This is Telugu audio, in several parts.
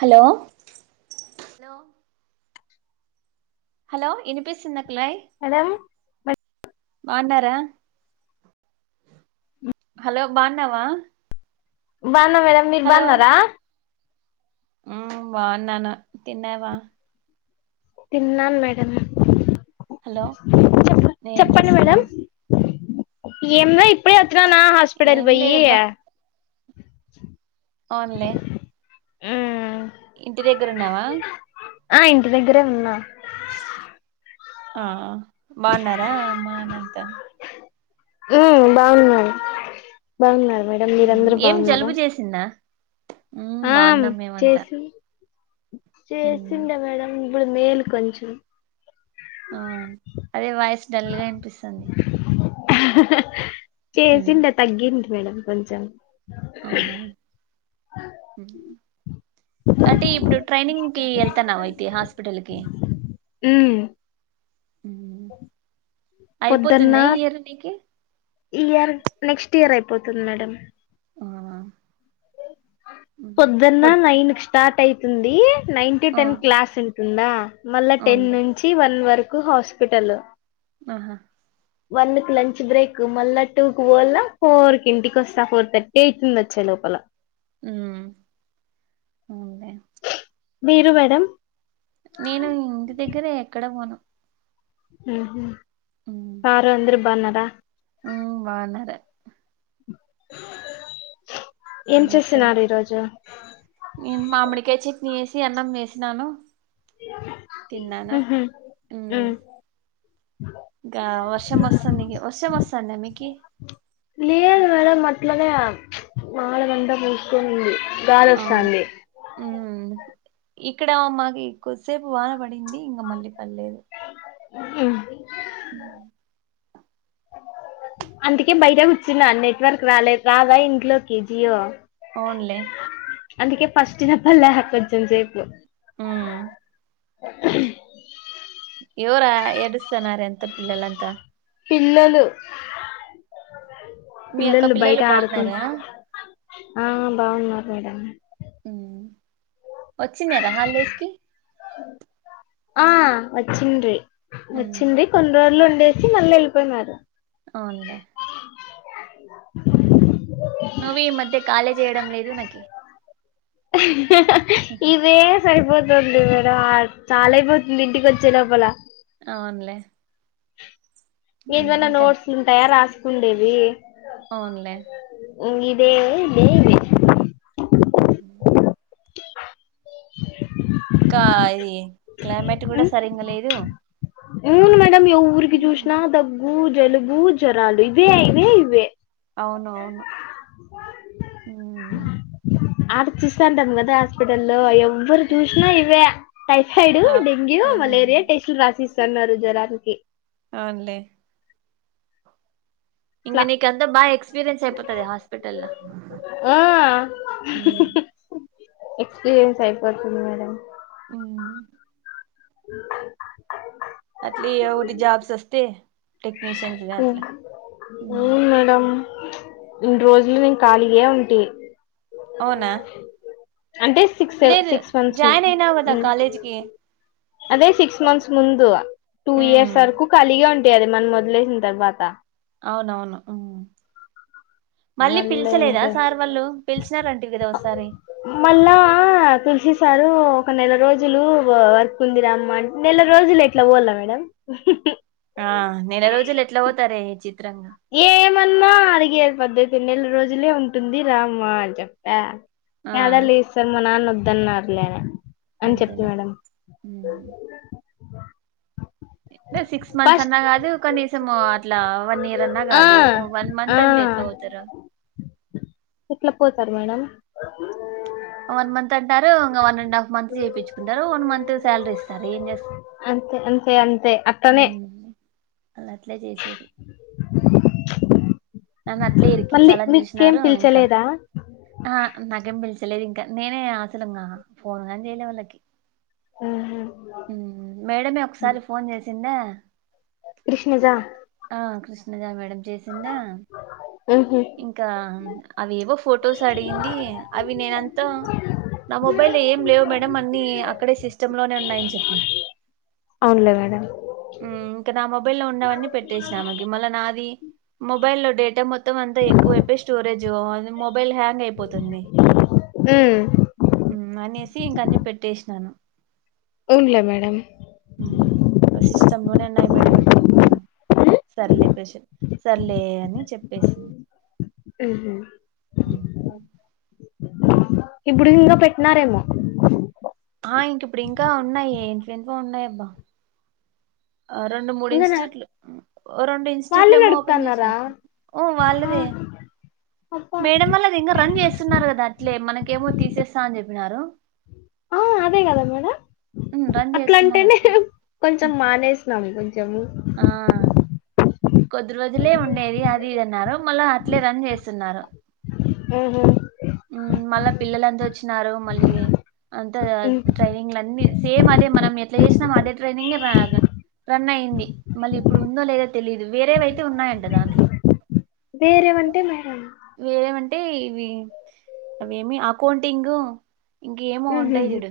హలో హలో ఇనిపిస్తుందా హలో బాన్నారా హలో బాన్నావా బాన్నా మేడం మీరు బాన్నర మ్మ్ బాన్నాను తిన్నావా తిన్నాను మేడం చెప్ప హలో ఏం చెప్పండి మేడం చేస్తున్నావ్ ఎమ్మా ఇప్పుడే వచ్చినాన హాస్పిటల్ ఏం పొయ్యి లేదబ్బా అవునులే ఇంటి దెగ్గర ఉన్నావా ఆ ఇంటి దగ్గరే ఉన్నా ఆ బాన్నారా అమ్మనాన్న అంతా మ్మ్ బాగున్నారు బాగున్నారు మేడం మ్మ్ మీరందరూ ఏం బాగున్నారా జలుబు చేసిందా మ్మ్ ఆ బాగున్నాం మేమంతా చేసి మ్మ్ చేసిండా మేడం ఇబ్బుడు మేలు కొంచెం ఆ అదే వాయిస్ డల్ గా వినిపిస్తాంది చేసిండ తగ్గింది మేడం కొంచెం అవునా మ్మ్ అంటే ఇప్పుడు ట్రైనింగ్ కి వెళ్తాన్నావా అయితే హాస్పిటల్కి ఉమ్ పొద్దున్న అయిపోతుందా ఈ ఇయర్ నీకి పోతుంది మేడం ఆ ఉమ్, పొద్దున్న పొద్ నైన్ కి స్టార్ట్ అయితుంది నైన్ టు ఆ టెన్ క్లాస్ ఉంటుందా మళ్ళా టెన్ అవునులే నుంచి వన్ వరకు హాస్పిటల్ ఆహా వన్ కి లంచ్ బ్రేక్ మళ్ళా టూ కి పోళ్లా ఫోర్ కి ఇంటికి వస్తా ఫోర్ థర్టీ అయితుంది వచ్చేలో చెప్పల్లా మ్మ్ అవున్లే మీరు మేడం నేను ఇంటి దగ్గరే ఎక్కడ పోను మ్మ్ హు సారు ఆంధ్రూ బాన్నారా మ్మ్ బాన్నారు ఏం నేనెక్కడ చేస్తున్నారు ఈరోజు నేను మామిడికాయి చట్నీ చేస్ సి అన్నం చేసినాను తిన్నాను ఉహు ఉ మ్మ్ ఇ వర్షం వస్తాన్నికి వర్షం వస్తాన్న మీకి లేదు మేడం మట్లనే నాలగంట పూస్ పోయింది గాలోస్తంది మ్మ్ ఇక్కడ మాకి కొద్దిసేపు వాన పడింది ఇంగా మళ్ళీ పల్లేదు మ్మ్ అందుకే బయటె కూర్చున్నా నెట్వర్క్ రాలేదు రాదా ఇంట్లోకి జియో అవున్లే అందుకే ఫస్ట్ వినపల్లే కొంచెం సేపు మ్మ్ [inaudible] ఎవరా ఏడుస్తన్నరు ఎంత పిల్లలంతా పిల్లలు మీ అక్క పిల్లలు బయట ఆడుకున్ బాగున్నారా ఆ బావున్నారు మేడం మ్ వచ్చిందార హల్డేస్కి ఆ వచ్చిండ్రి వచ్చింది కొన్ని రోలు వుండేసి మళ్ళీ వెళ్ళిపోయినారు అవునులే [inaudible] నువ్వు ఈ మధ్య ఖాళీ జేయడం లేదు నాకి ఇవే అయిపోతుంది మేడం చాలా అయిపోతుంది ఇంటికి వచ్చే లోపల అవున్లే ఏదన్నా నోట్స్లు ఉంటాయా రాస్కుండేవి అవున్లే వంగిదే ఎమ్దయింది. మ్ హు కా ఇది క్లైమేట్ కూడా సరింగా లేదు అవును మేడమ్ ఎవ్వురికి చూసిన దగ్గు జలుబు జ్వరాలు ఇవే ఇవే ఇవే అవునవును మ్ ఆడ చుస్తా ఉంటాం కదా హాస్పిటల్ల్లో ఎవ ఎవరు జూసినా ఇవే టైఫాయిడ్ ఆ డెంగ్యూ ఉమ్ మలేరియా టెస్టులు రాసిస్ సన్నారు జరానికి అవున్లే ఇంగ ఇట్లా నీకంతా బా ఎక్స్పీరియన్స్ అయిపోతది హాస్పిటల్లో ఆ ఎక్స్పీరియన్స్ అయిపోతది మేడం మ్మ్ అ అట్లే ఎవోటి జాబ్స్ వస్తే టెక్నిషియన్స్గ అట్ల అవును మేడం ఇన్ని రోజులు నేను ఖాళీగా ఉంటి అవునా అంటే సిక్స్ సెవ లేదు సిక్స్ మంత్స్ జాయిన్ అయినావు కదా మ్ కాలేజీకి అదే సిక్స్ మంత్స్ ముందు టూ ఇయర్స్ వరకు ఖాళీగ తె అది మనం వదిలేసిన తర్వాత అవునవును మ్ మళ్ళీ పిల్చలేదా సార్ వాళ్ళు పిలిచినారంటివి కదా ఒసారి మళ్ళా తుల్సి సార్ ఒక నెల రోజులు వర్క్ ఉందిరామ్మ నెల రోజులు ఎట్లా పోల మేడం ఆ నెల రోజులు ఎట్లా పోతారే చిత్రం ఏమన్నా అడిగే పద్దతి నెల రోజులే ఉంటుంది రామ్మ అని చెప్పా ఆ ఎదల్ ఎస్స మా న్నాన వద్దన్నార్లే అని అంతేలే మ్ అ సిక్స్ మంత్స్ అన్నా కాదు కనీసము ఇట్లా వన్ ఇయర్ అన్నా ఆ కాదు వన్ ఆ మంత్ అంటే ఎట్లా పోతారా సరే మేడం వన్ మంత్ త్ అంటారు ఇంగ వన్ అండ్ హాఫ్ మంత్ చేపించుకుంటారు వన్ మంత్ సాలరీ ఇస్తారు ఏం చేస్ అంతే అంతే అంతే అట్లనే ఉం వాళ్ళు అట్లే చేసేది నన్ను అట్లే మళ్ళీ ఇరికిచ్చాలని మీకేం చూసినారు ఇంకా పిలిచలేదా ఆ నాకేం పిలిచ తెలియదు ఇంకా నేనే ఆసలంగా ఫోన్గాని చేయలే వాళ్ళకి ఆహా. ఉం మేడమే ఒకసారి ఫోన్ చేసిందా కృష్ణజా కృష్ణజా మేడం చేసిందా మ్హూ. ఇంకా అవెవో ఫొటోస్ అడిగింది అవి నేనంతా నా మొబైల్ ఏం లేవు మేడంమ్ అన్ని అక్కడే సిస్టమ్ లోనే ఉన్నాయని చెప్పిన అవునులే మేడం ఉం ఇంకా నా మోబి మొబై లో ఉన్నవన్ని పెట్టేసినా ఆమెకి మళ నాది మొబైల్ లో డేటా మొత్త మొత్తం అంతా ఎక్కువైపోయి స్టోరేజ్ మొబైల్ హ్యాంగ్ అయిపోతుంది మ్, ఉం అనేసి ఇంక అన్ని పెట్టేసినాను అవునులే మేడం ఉం అ సిస్టమ్ లోనే అన్ని న్నాయి మేడం అంటే ఇంగ సరిలే సరిలే అని చెప్పేసింది హు హమ్ ఉమ్. ఇప్పుడు ఇంకా పెట్టినారేమో ఆ ఇంక ఇప్పుడు ఇంకా ఉన్నాయి ఎంటి ఎంటి వో ఉన్నాయి అబ్బా ఆ రెండు మూడు ఇంగనా ఇన్స్టిట్యూట్లు రెండు ఇన్స్టిట్యూట్లు వాళ్ళే ఏమో ఓపెన్ నడుపుతన్నారా చేసినట్ ఓ ఆ వాళ్ళదే అబ్బా మేడం వాళ్ళు అది ఇంకా రన్ చేస్తున్నారు కదా అట్లే మనకి కేమో తీసేస్తా అని చెప్పినారు ఆ అదే కదా మేడం ఉమ్, రన్ అట్లా చేస్తున్నారు అంటేనే అట్లే కొంచెం మానేసినాము కొంచెం ఆ కొద్ది రోజులే ఉండేది అది ఇది అన్నారు మళ్ళ అట్లే రన్ చేస్తున్నారు హూ హమ్ ఉం మళ్ళా పిల్లలుంతా వచ్చినారు మళ్ళీ అంతా ఉమ్ ట్రైనింగ్ల అన్ని సేమ్ అదే మనం ఎట్లా చేసినాం అదే ట్రైనింగ్ రాగా రన్ అయ్యంది మళ్ళీ ఇప్పుడు ఉందో లేదో తెలియదు వేరేవైతే ఉన్నాయంట దాంట్లో వేరేవంటే మేడం వేరేవంటే ఇవి అవి ఏమి అకౌంటింగ్ ఇంకేమో ఉంటాయి ఉహుహు చూడు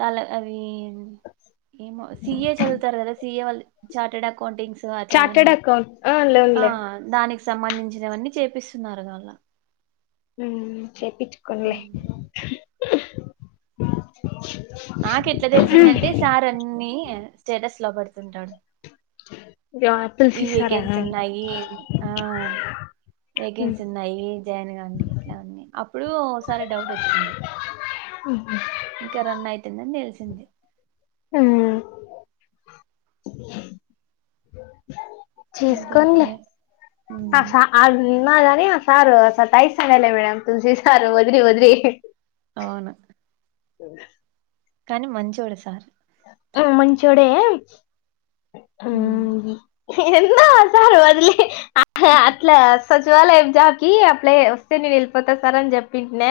తల అది ఏమో సీఏ చదువుతారు కదా సీఏ వాళ్ళు చార్టెడ్ అకౌంటింగ్స్ చార్టెడ్ అట్లావన్నీ అకౌంట్ ఆ ఆ లోన్లే దానికి సంబంధించినవన్నీ చేపిస్తున్నారు వాళ్ళ ఉం చెప్పిచీ కొన్నలే ఉమ్. నాక ఎట్లా తెలిసిందంటే సార్ అన్ని స్టేటస్ లో పేడుతుంటాడు స ఈ వేకెన్స్ ఉన్నాయి ఆ ఉమ్ వేకెన్సీ ఉన్నాయి జాయిన్ కండి ఇట్లా అన్నీ అప్పుడు ఓసారి డౌట్ వచ్చింది ఇంకా రన్ అయితుందని తెలిసింది ఉం ఇంకేం చీజకలే కుల్లాయి అ ఉమ్ [unintelligible] నాగానీ సార్ అస తా సయల [unintelligible] మేడ తుసి సార్ వధరి వదరి అవునా స కానీ మంచోడు సార్ ఆ మంచోడే [inaudible] ఉమ్ ఎందో ఆసారు వదిలేయి [inaudible] అట్లా సచివాలయం జాబ్ కిి అప్లయ్ వస్తే నేను ఎళ్ళిపోతా సార్ అని చెప్పింట్నా.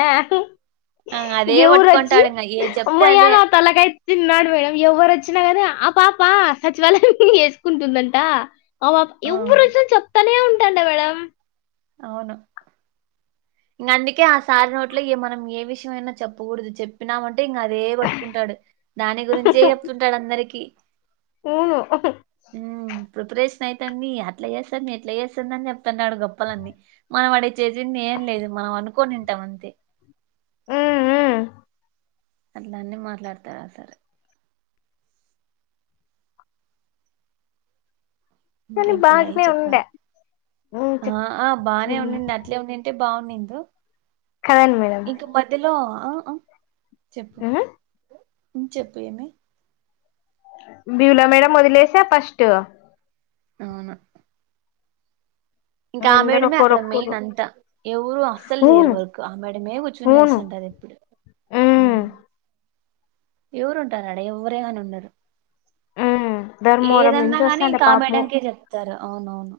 ఆ అదే ఎవురచ్చి పట్టుకుంటాడు ఇంగ ఏది చెప్తే అమ్మయా అదే నా తలకాయ్ తిన్నాడు మేడం. ఎవరు వచ్చినా కానీ ఆ పాప సచివాలయం ఎసుకుంటుందంటా. అవ్వప్ ఆ ఎవ్వరొచ్చినా చెప్తనే ఉంటాండ మేడం. అవును ఇంగా అందుకే ఆ సారి నోట్లో ఎ మనం ఏ విషయం అయినా చెప్పకూడదు. చెప్పినామం టే ఇగా అదే పట్టుకుంటాడు. దాని గురించే చెప్తుంటాడు అందరికీ. ఉమ్ హ్ ప్రిపరేషన్ అయితాంది. అట్లా చేస్తాంది, ఇట్లా చేస్తాంది అని చెప్తున్నాడు గొప్పలన్నీ. మనం ఆడ చేసింది ఏం లేదు. మనం అనుకునింటాం అంతే. ఉమ్, ఉమ్. అట్లాన్ని మాట్లాడతారు సార్. కానీ ఇంకేం కులాయి బాగానే ఉండే చెప్పాలి. ఉమ్, ఆ చెప్ ఆ బానే ఉమ్. ఉండుండి అట్లే ఉండింటే బావుండిందో కదండి మేడం ఇంక మధ్యలో ఆ ఆ చెప్పు చెప్పు ఏమి? బ్యూలో మేడం వదిలేసా ఫస్ట్. అవునా ఇంకా ఆ అందరు మేడమే అక్కడ మెయిన్ ఒకరొక్కరు అంతా, ఎవరు అస్సలు చేయరు అవును వర్క్. ఆ మేడమే కూర్చొని అవును. చేస్తుంటది. ఎప్పుడు హ్ హ్మ్. ఎవరు ఉంటారు ఆడ, ఎవ్వరే కాని ఉండరు. హ్మ్. ధర్మవరం ఏదన్నా గానీ నుంచొస్తాండే ఇంకా ఆ పాపము. మేడంకే చెప్తారు. అవునవును.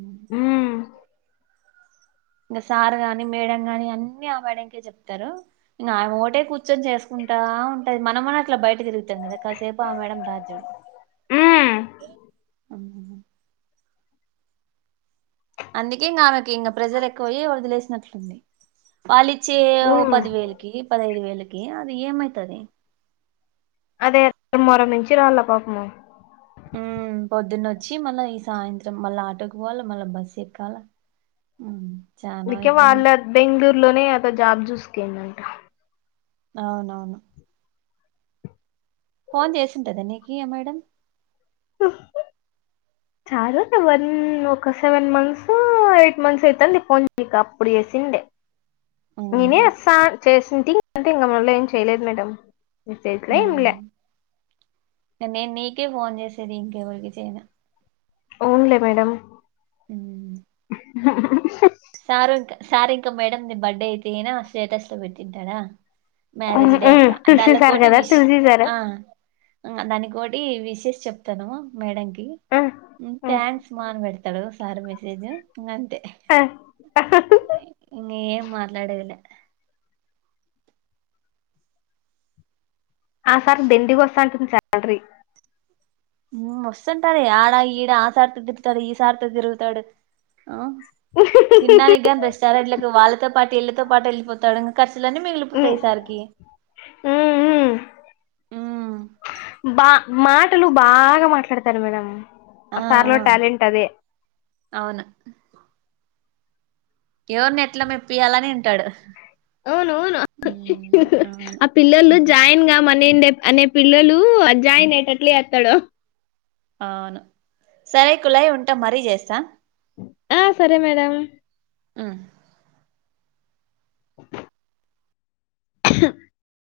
హ్ ఇంగా సారు గాని మేడం గాని అన్నీ ఆ మేడం కే చెప్తారు. ఇంగ ఆమె ఒకటే కూర్చొని చేసుకుం టా ఉంటది. మనం అన ఇట్ల బయట తిరుగుతం కదా కాసేపు ఆ మేడం రాదు చూడు. హ్మ్. అ [unintelligible] అందుకే ఇంగా ఆమెకు ఇంగా ప్రెజర్ ఎక్కువయ్యి వదిలేసినట్లుంది. వాళ్ళి చ్చే ఓ హ్మ్. పది వేలకి పదఐదు వేలకి అది ఏమైతది. అదే ధర్మారం నుంచి రావాళ్ళ పాపము. పొద్దున్న వచ్చి మళ్ళ ఈ సాయంత్రం మళ్ళా ఆటోకి పోవాల, మళ్ళా బస్ ఎక్కాల. చానా అందుకే ఇబ్బంది వాళ్ళ బెంగళూరు లోనే ఎదో జాబ్ చూసుకిందంట. అవునవును ఫోన్ చేసింటదా నీకీ ఆ మేడం. చాలు ఒక వన్ ఒక సెవెన్ మంత్స్ ఒ ఎయిట్ మంత్స్ అయితాంది ఫోన్ చెయ్యక. అప్పుడు చేసిండే. నేనే అవునులే ఒసారి చేసుంటి అంతే ఇంగ మళ్ళ ఇంగ ఏం చేయలేదు మేడం. [unintelligible] ఎంలే ఉమ్ కే ఫోన్ చేసేది ఇంకెవరికి చేయను. అవున్లే మేడమ్. ఉ సార్ ఇంకా సార్ ఇంకా మేడం ది బర్డే అయితే గినా స్టేటస్ లో పెట్టింటాడా మ్యారేజ్ హ్మ్. డే హ్మ్. అట్లా తులసి సార్ దాళ్ళకోటి గదా విష్ తులసి సారు. ఆ దానికో టి విషెస్ చెప్తాను మేడం ఆ! ఆ! థ్యాంక్స్ మా అన్ పెడతడు సార్ మెసేజు ఇంగ అంతే ఆ! ఇంగ ఏం మాట్లాడేదిలే ఆ సార్ దండి గొస్తాంటది సాల్రి వస్తుంటాది ఆడ ఈడ ఆ సారితో తిప్పుతాడు ఈ సారితో తిరుగుతాడు ఆ తిన్నానికి కానీ రెస్టారెట్కి వాళ్ళతో పాటు ఇళ్ళతో పాటు వెళ్ళిపోతాడు ఖర్చులన్నీ మిగిలిపోతాయి సారికి ఆ [inaudible] బా మాటలు బాగా మాట్లాడతారు మేడం అ ఆ సార్ లో టాలెంట్ అదే ఆ అవును ఎవరి నెట్ల మెప్పియాలనింటాడు అవును అవును అవును ఆ పిల్లలు జాయిన్ గా మ నేను నె అనే పిల్లలు అ జాయిన్ అయటట్ల జేత్తాడు అవును సరే కులాయి ఉంటా మరీ చేస్తా ఆ సరే మేడమ్ ఆ [inaudible] [inaudible]